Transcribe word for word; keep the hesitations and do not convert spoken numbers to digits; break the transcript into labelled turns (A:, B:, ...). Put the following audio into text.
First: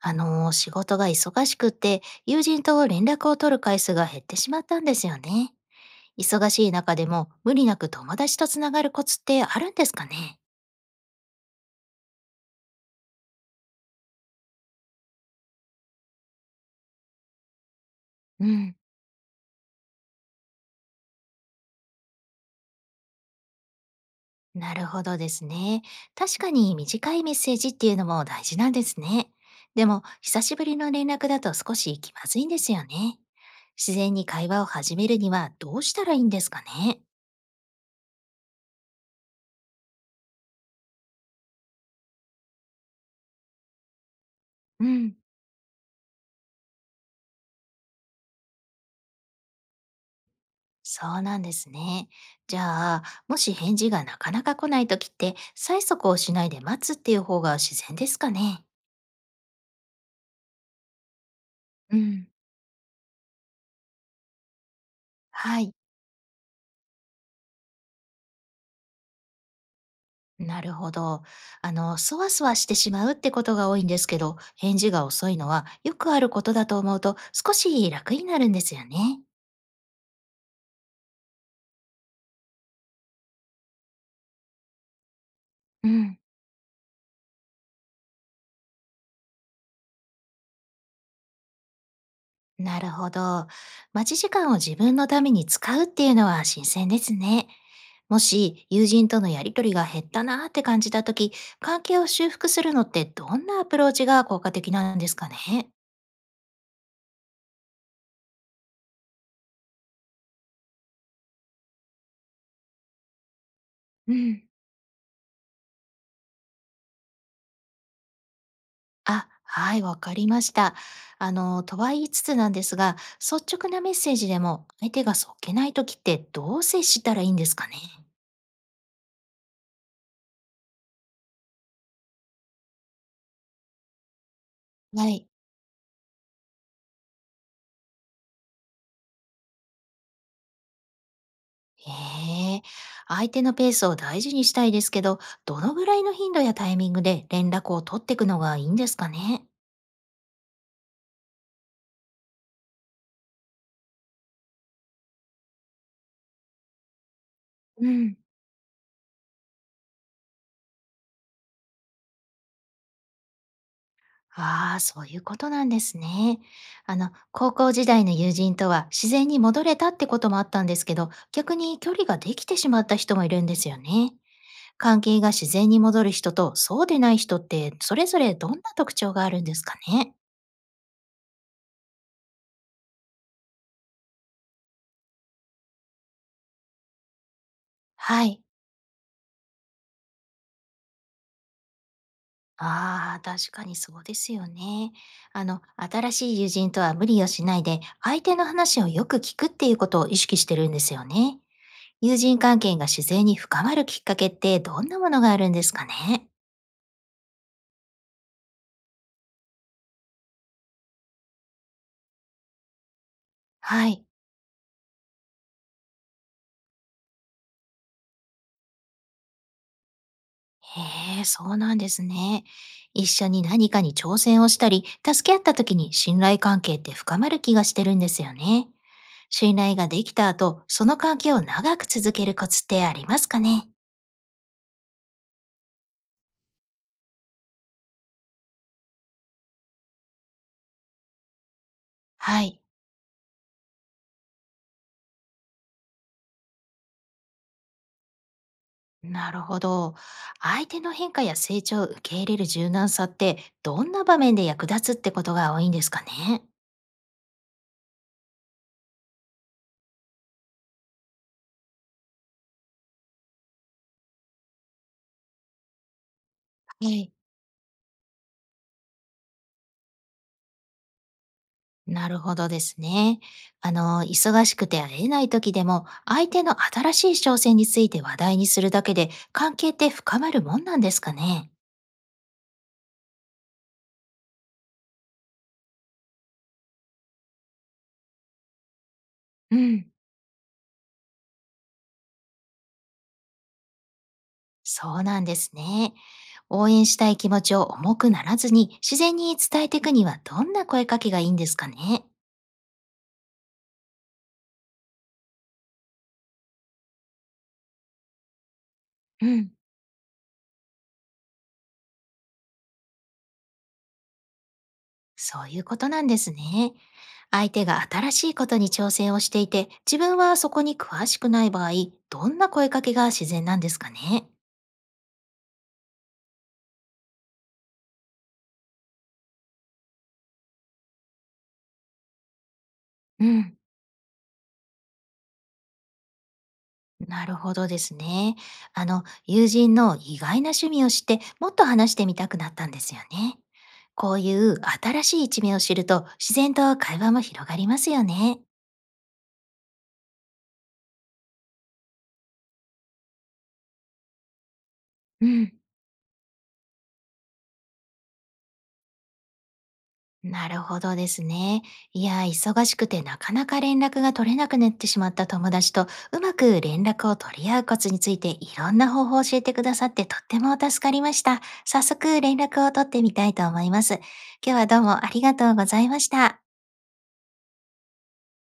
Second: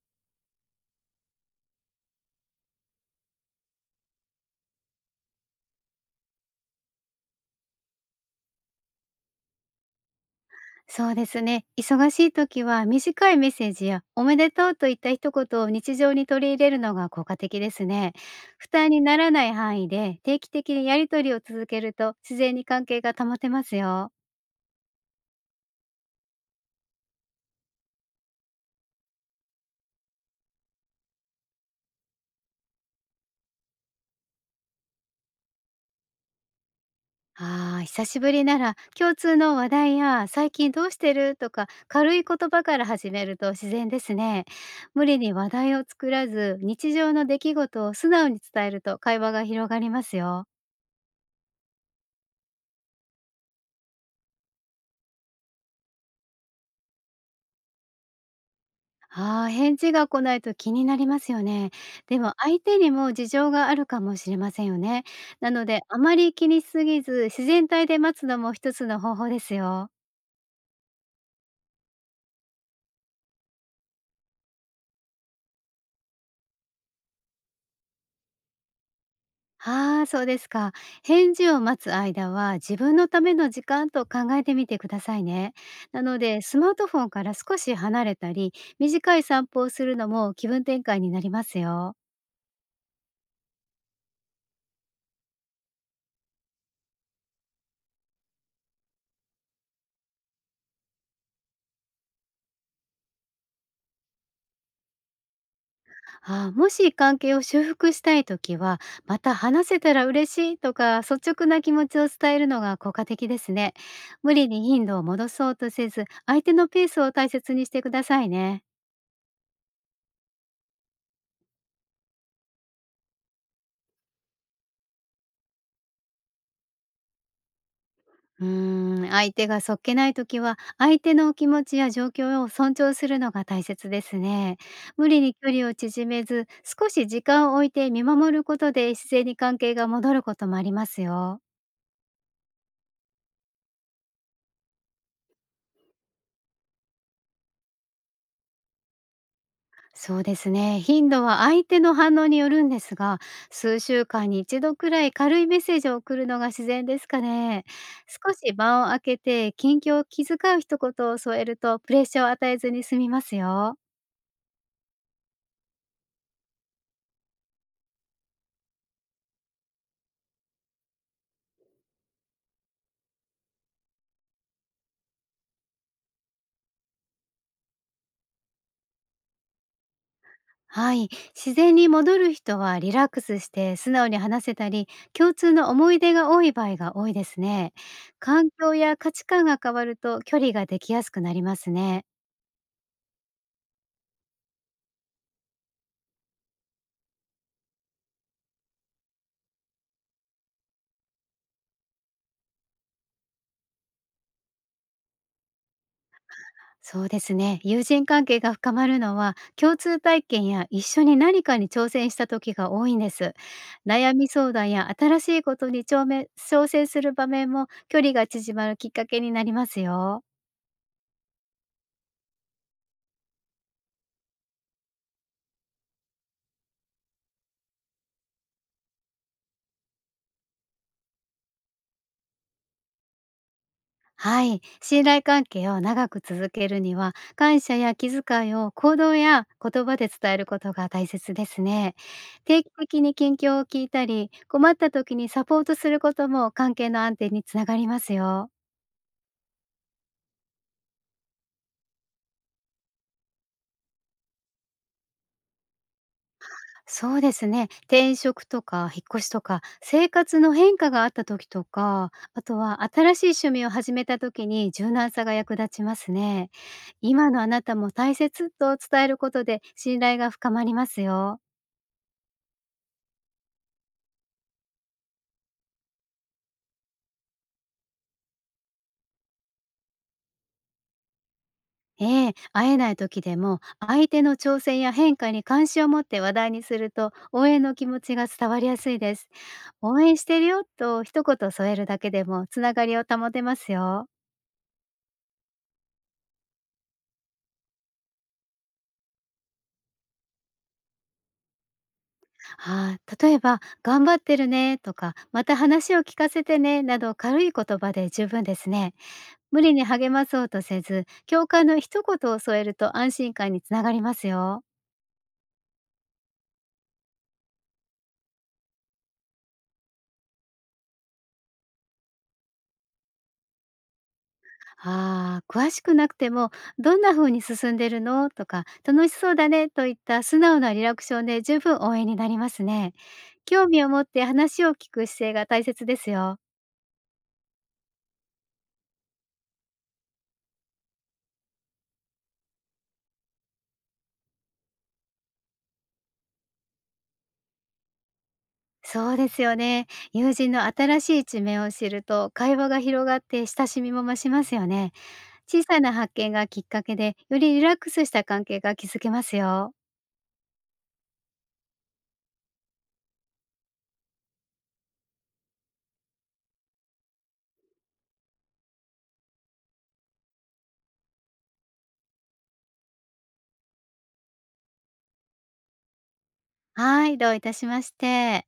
A: あの、仕事が忙しくって、友人と連絡を取る回数が減ってしまったんですよね。忙しい中でも無理なく友達とつながるコツってあるんですかね？
B: そうですね。忙しい時は短いメッセージやおめでとうといった一言を日常に取り入れるのが効果的ですね。
A: う
B: 負
A: ん、
B: 担にならない範囲で定期的にやり取りを続けると自然に関係が保てますよ。
A: なるほどですね。確かに短いメッセージっていうのも大事なんですね。でも、久しぶりの連絡だと少し気まずいんですよね。自然に会話を始めるにはどうしたらいいんですかね？
B: ああ、久しぶりなら共通の話題や最近どうしてるとか軽い言葉から始めると自然ですね。
A: う
B: 無
A: ん。
B: 理に話題を作らず日常の出来事を素直に伝えると会話が広がりますよ。
A: そうなんですね。じゃあ、もし返事がなかなか来ないときって、催促をしないで待つっていう方が自然ですかね。
B: ああ、返事が来ないと気になりますよね。
A: う
B: で
A: ん、
B: も相手にも事情があるかもしれませんよね。な
A: は
B: の
A: い。
B: であまり気にしすぎず、自然体で待つのもひとつの方法ですよ。
A: なるほど。あの、そわそわしてしまうってことが多いんですけど、返事が遅いのはよくあることだと思うと少し楽になるんですよね。
B: ああ、そうですか。返事を待つ間は自分のための時間と考えてみてくださいね。
A: う
B: なの
A: ん、
B: でスマートフォンから少し離れたり、短い散歩をするのも気分転換になりますよ。
A: なるほど。待ち時間を自分のために使うっていうのは新鮮ですね。もし友人とのやりとりが減ったなーって感じた時、関係を修復するのってどんなアプローチが効果的なんですかね？
B: ああ、もし関係を修復したいときは、また話せたら嬉しいとか率直な気持ちを伝えるのが効果的ですね。
A: う
B: 無
A: ん、
B: 理に頻度を戻そうとせず、相手のペースを大切にしてくださいね。
A: あ、はい、わかりました。あの、とは言いつつなんですが、率直なメッセージでも相手がそっけない時ってどう接したらいいんですかね？
B: うーん、相手がそっけないときは、相手の気持ちや状況を尊重するのが大切ですね。無
A: は
B: 理
A: い。
B: に距離を縮めず、少し時間を置いて見守ることで自然に関係が戻ることもありますよ。
A: へえ、相手のペースを大事にしたいですけど、どのぐらいの頻度やタイミングで連絡を取っていくのがいいんですかね？
B: そうですね。頻度は相手の反応によるんですが、数週間にいちどくらい軽いメッセージを送るのが自然ですかね。
A: うん。
B: 少し間を空けて、近況を気遣う一言を添えると、プレッシャーを与えずに済みますよ。
A: ああ、そういうことなんですね。あの、高校時代の友人とは自然に戻れたってこともあったんですけど、逆に距離ができてしまった人もいるんですよね。関係が自然に戻る人とそうでない人って、それぞれどんな特徴があるんですかね。
B: はい。自然に戻る人はリラックスして素直に話せたり、共通の思い出が多い場合が多いですね。
A: はい。
B: 環境や価値観が変わると距離ができやすくなりますね。
A: ああ、確かにそうですよね。あの、新しい友人とは無理をしないで、相手の話をよく聞くっていうことを意識してるんですよね。友人関係が自然に深まるきっかけってどんなものがあるんですかね？
B: そうですね。友人関係が深まるのは、共通体験やいっしょに何かに挑戦した時が多いんです。
A: はい。
B: 悩み相談や新しいことに挑め挑戦する場面も距離が縮まるきっかけになりますよ。
A: へえ、そうなんですね。一緒に何かに挑戦をしたり、助け合った時に信頼関係って深まる気がしてるんですよね。信頼ができた後、その関係を長く続けるコツってありますかね？
B: はい。信頼関係を長く続けるには、感謝や気遣いを行動や言葉で伝えることが大切ですね。
A: はい。
B: 定期的に近況を聞いたり、困った時にサポートすることも関係の安定につながりますよ。
A: なるほど。相手の変化や成長を受け入れる柔軟さって、どんな場面で役立つってことが多いんですかね？
B: そうですね。転職とか引っ越しとか、生活の変化があった時とか、あとは新しい趣味を始めた時に柔軟さが役立ちますね。
A: はい。
B: 今のあなたも大切と伝えることで信頼が深まりますよ。
A: なるほどですね。あの、忙しくて会えない時でも、相手の新しい挑戦について話題にするだけで、関係って深まるもんなんですかね。
B: ええ、会えない時でも相手の挑戦や変化に関心を持って話題にすると応援の気持ちが伝わりやすいです。
A: うん、
B: 応援してるよと一言添えるだけでもつながりを保てますよ。
A: そうなんですね。応援したい気持ちを重くならずに、自然に伝えていくにはどんな声かけがいいんですかね。
B: はい、例えば「頑張ってるね」とか「また話を聞かせてね」など軽い言葉で十分ですね。
A: うん、
B: 無理に励まそうとせず共感の一言を添えると安心感につながりますよ。
A: そういうことなんですね。相手が新しいことに挑戦をしていて、自分はそこに詳しくない場合、どんな声かけが自然なんですかね。
B: あー、詳しくなくても「どんな風に進んでるの？」とか「楽しそうだね」といった素直なリラクションで十分応援になりますね。
A: うん。
B: 興味を持って話を聞く姿勢が大切ですよ。
A: なるほどですね。あの、友人の意外な趣味を知って、もっと話してみたくなったんですよね。こういう新しい一面を知ると、自然と会話も広がりますよね。
B: そうですよね。友人の新しいいちめんを知ると会話が広がって親しみも増しますよね。
A: うん。
B: 小さな発見がきっかけでよりリラックスした関係が築けますよ。
A: なるほどですね。いや、忙しくてなかなか連絡が取れなくなってしまった友達と、うまく連絡を取り合うコツについて、いろんな方法を教えてくださって、とっても助かりました。早速連絡を取ってみたいと思います。今日はどうもありがとうございました。
B: はい、どういたしまして。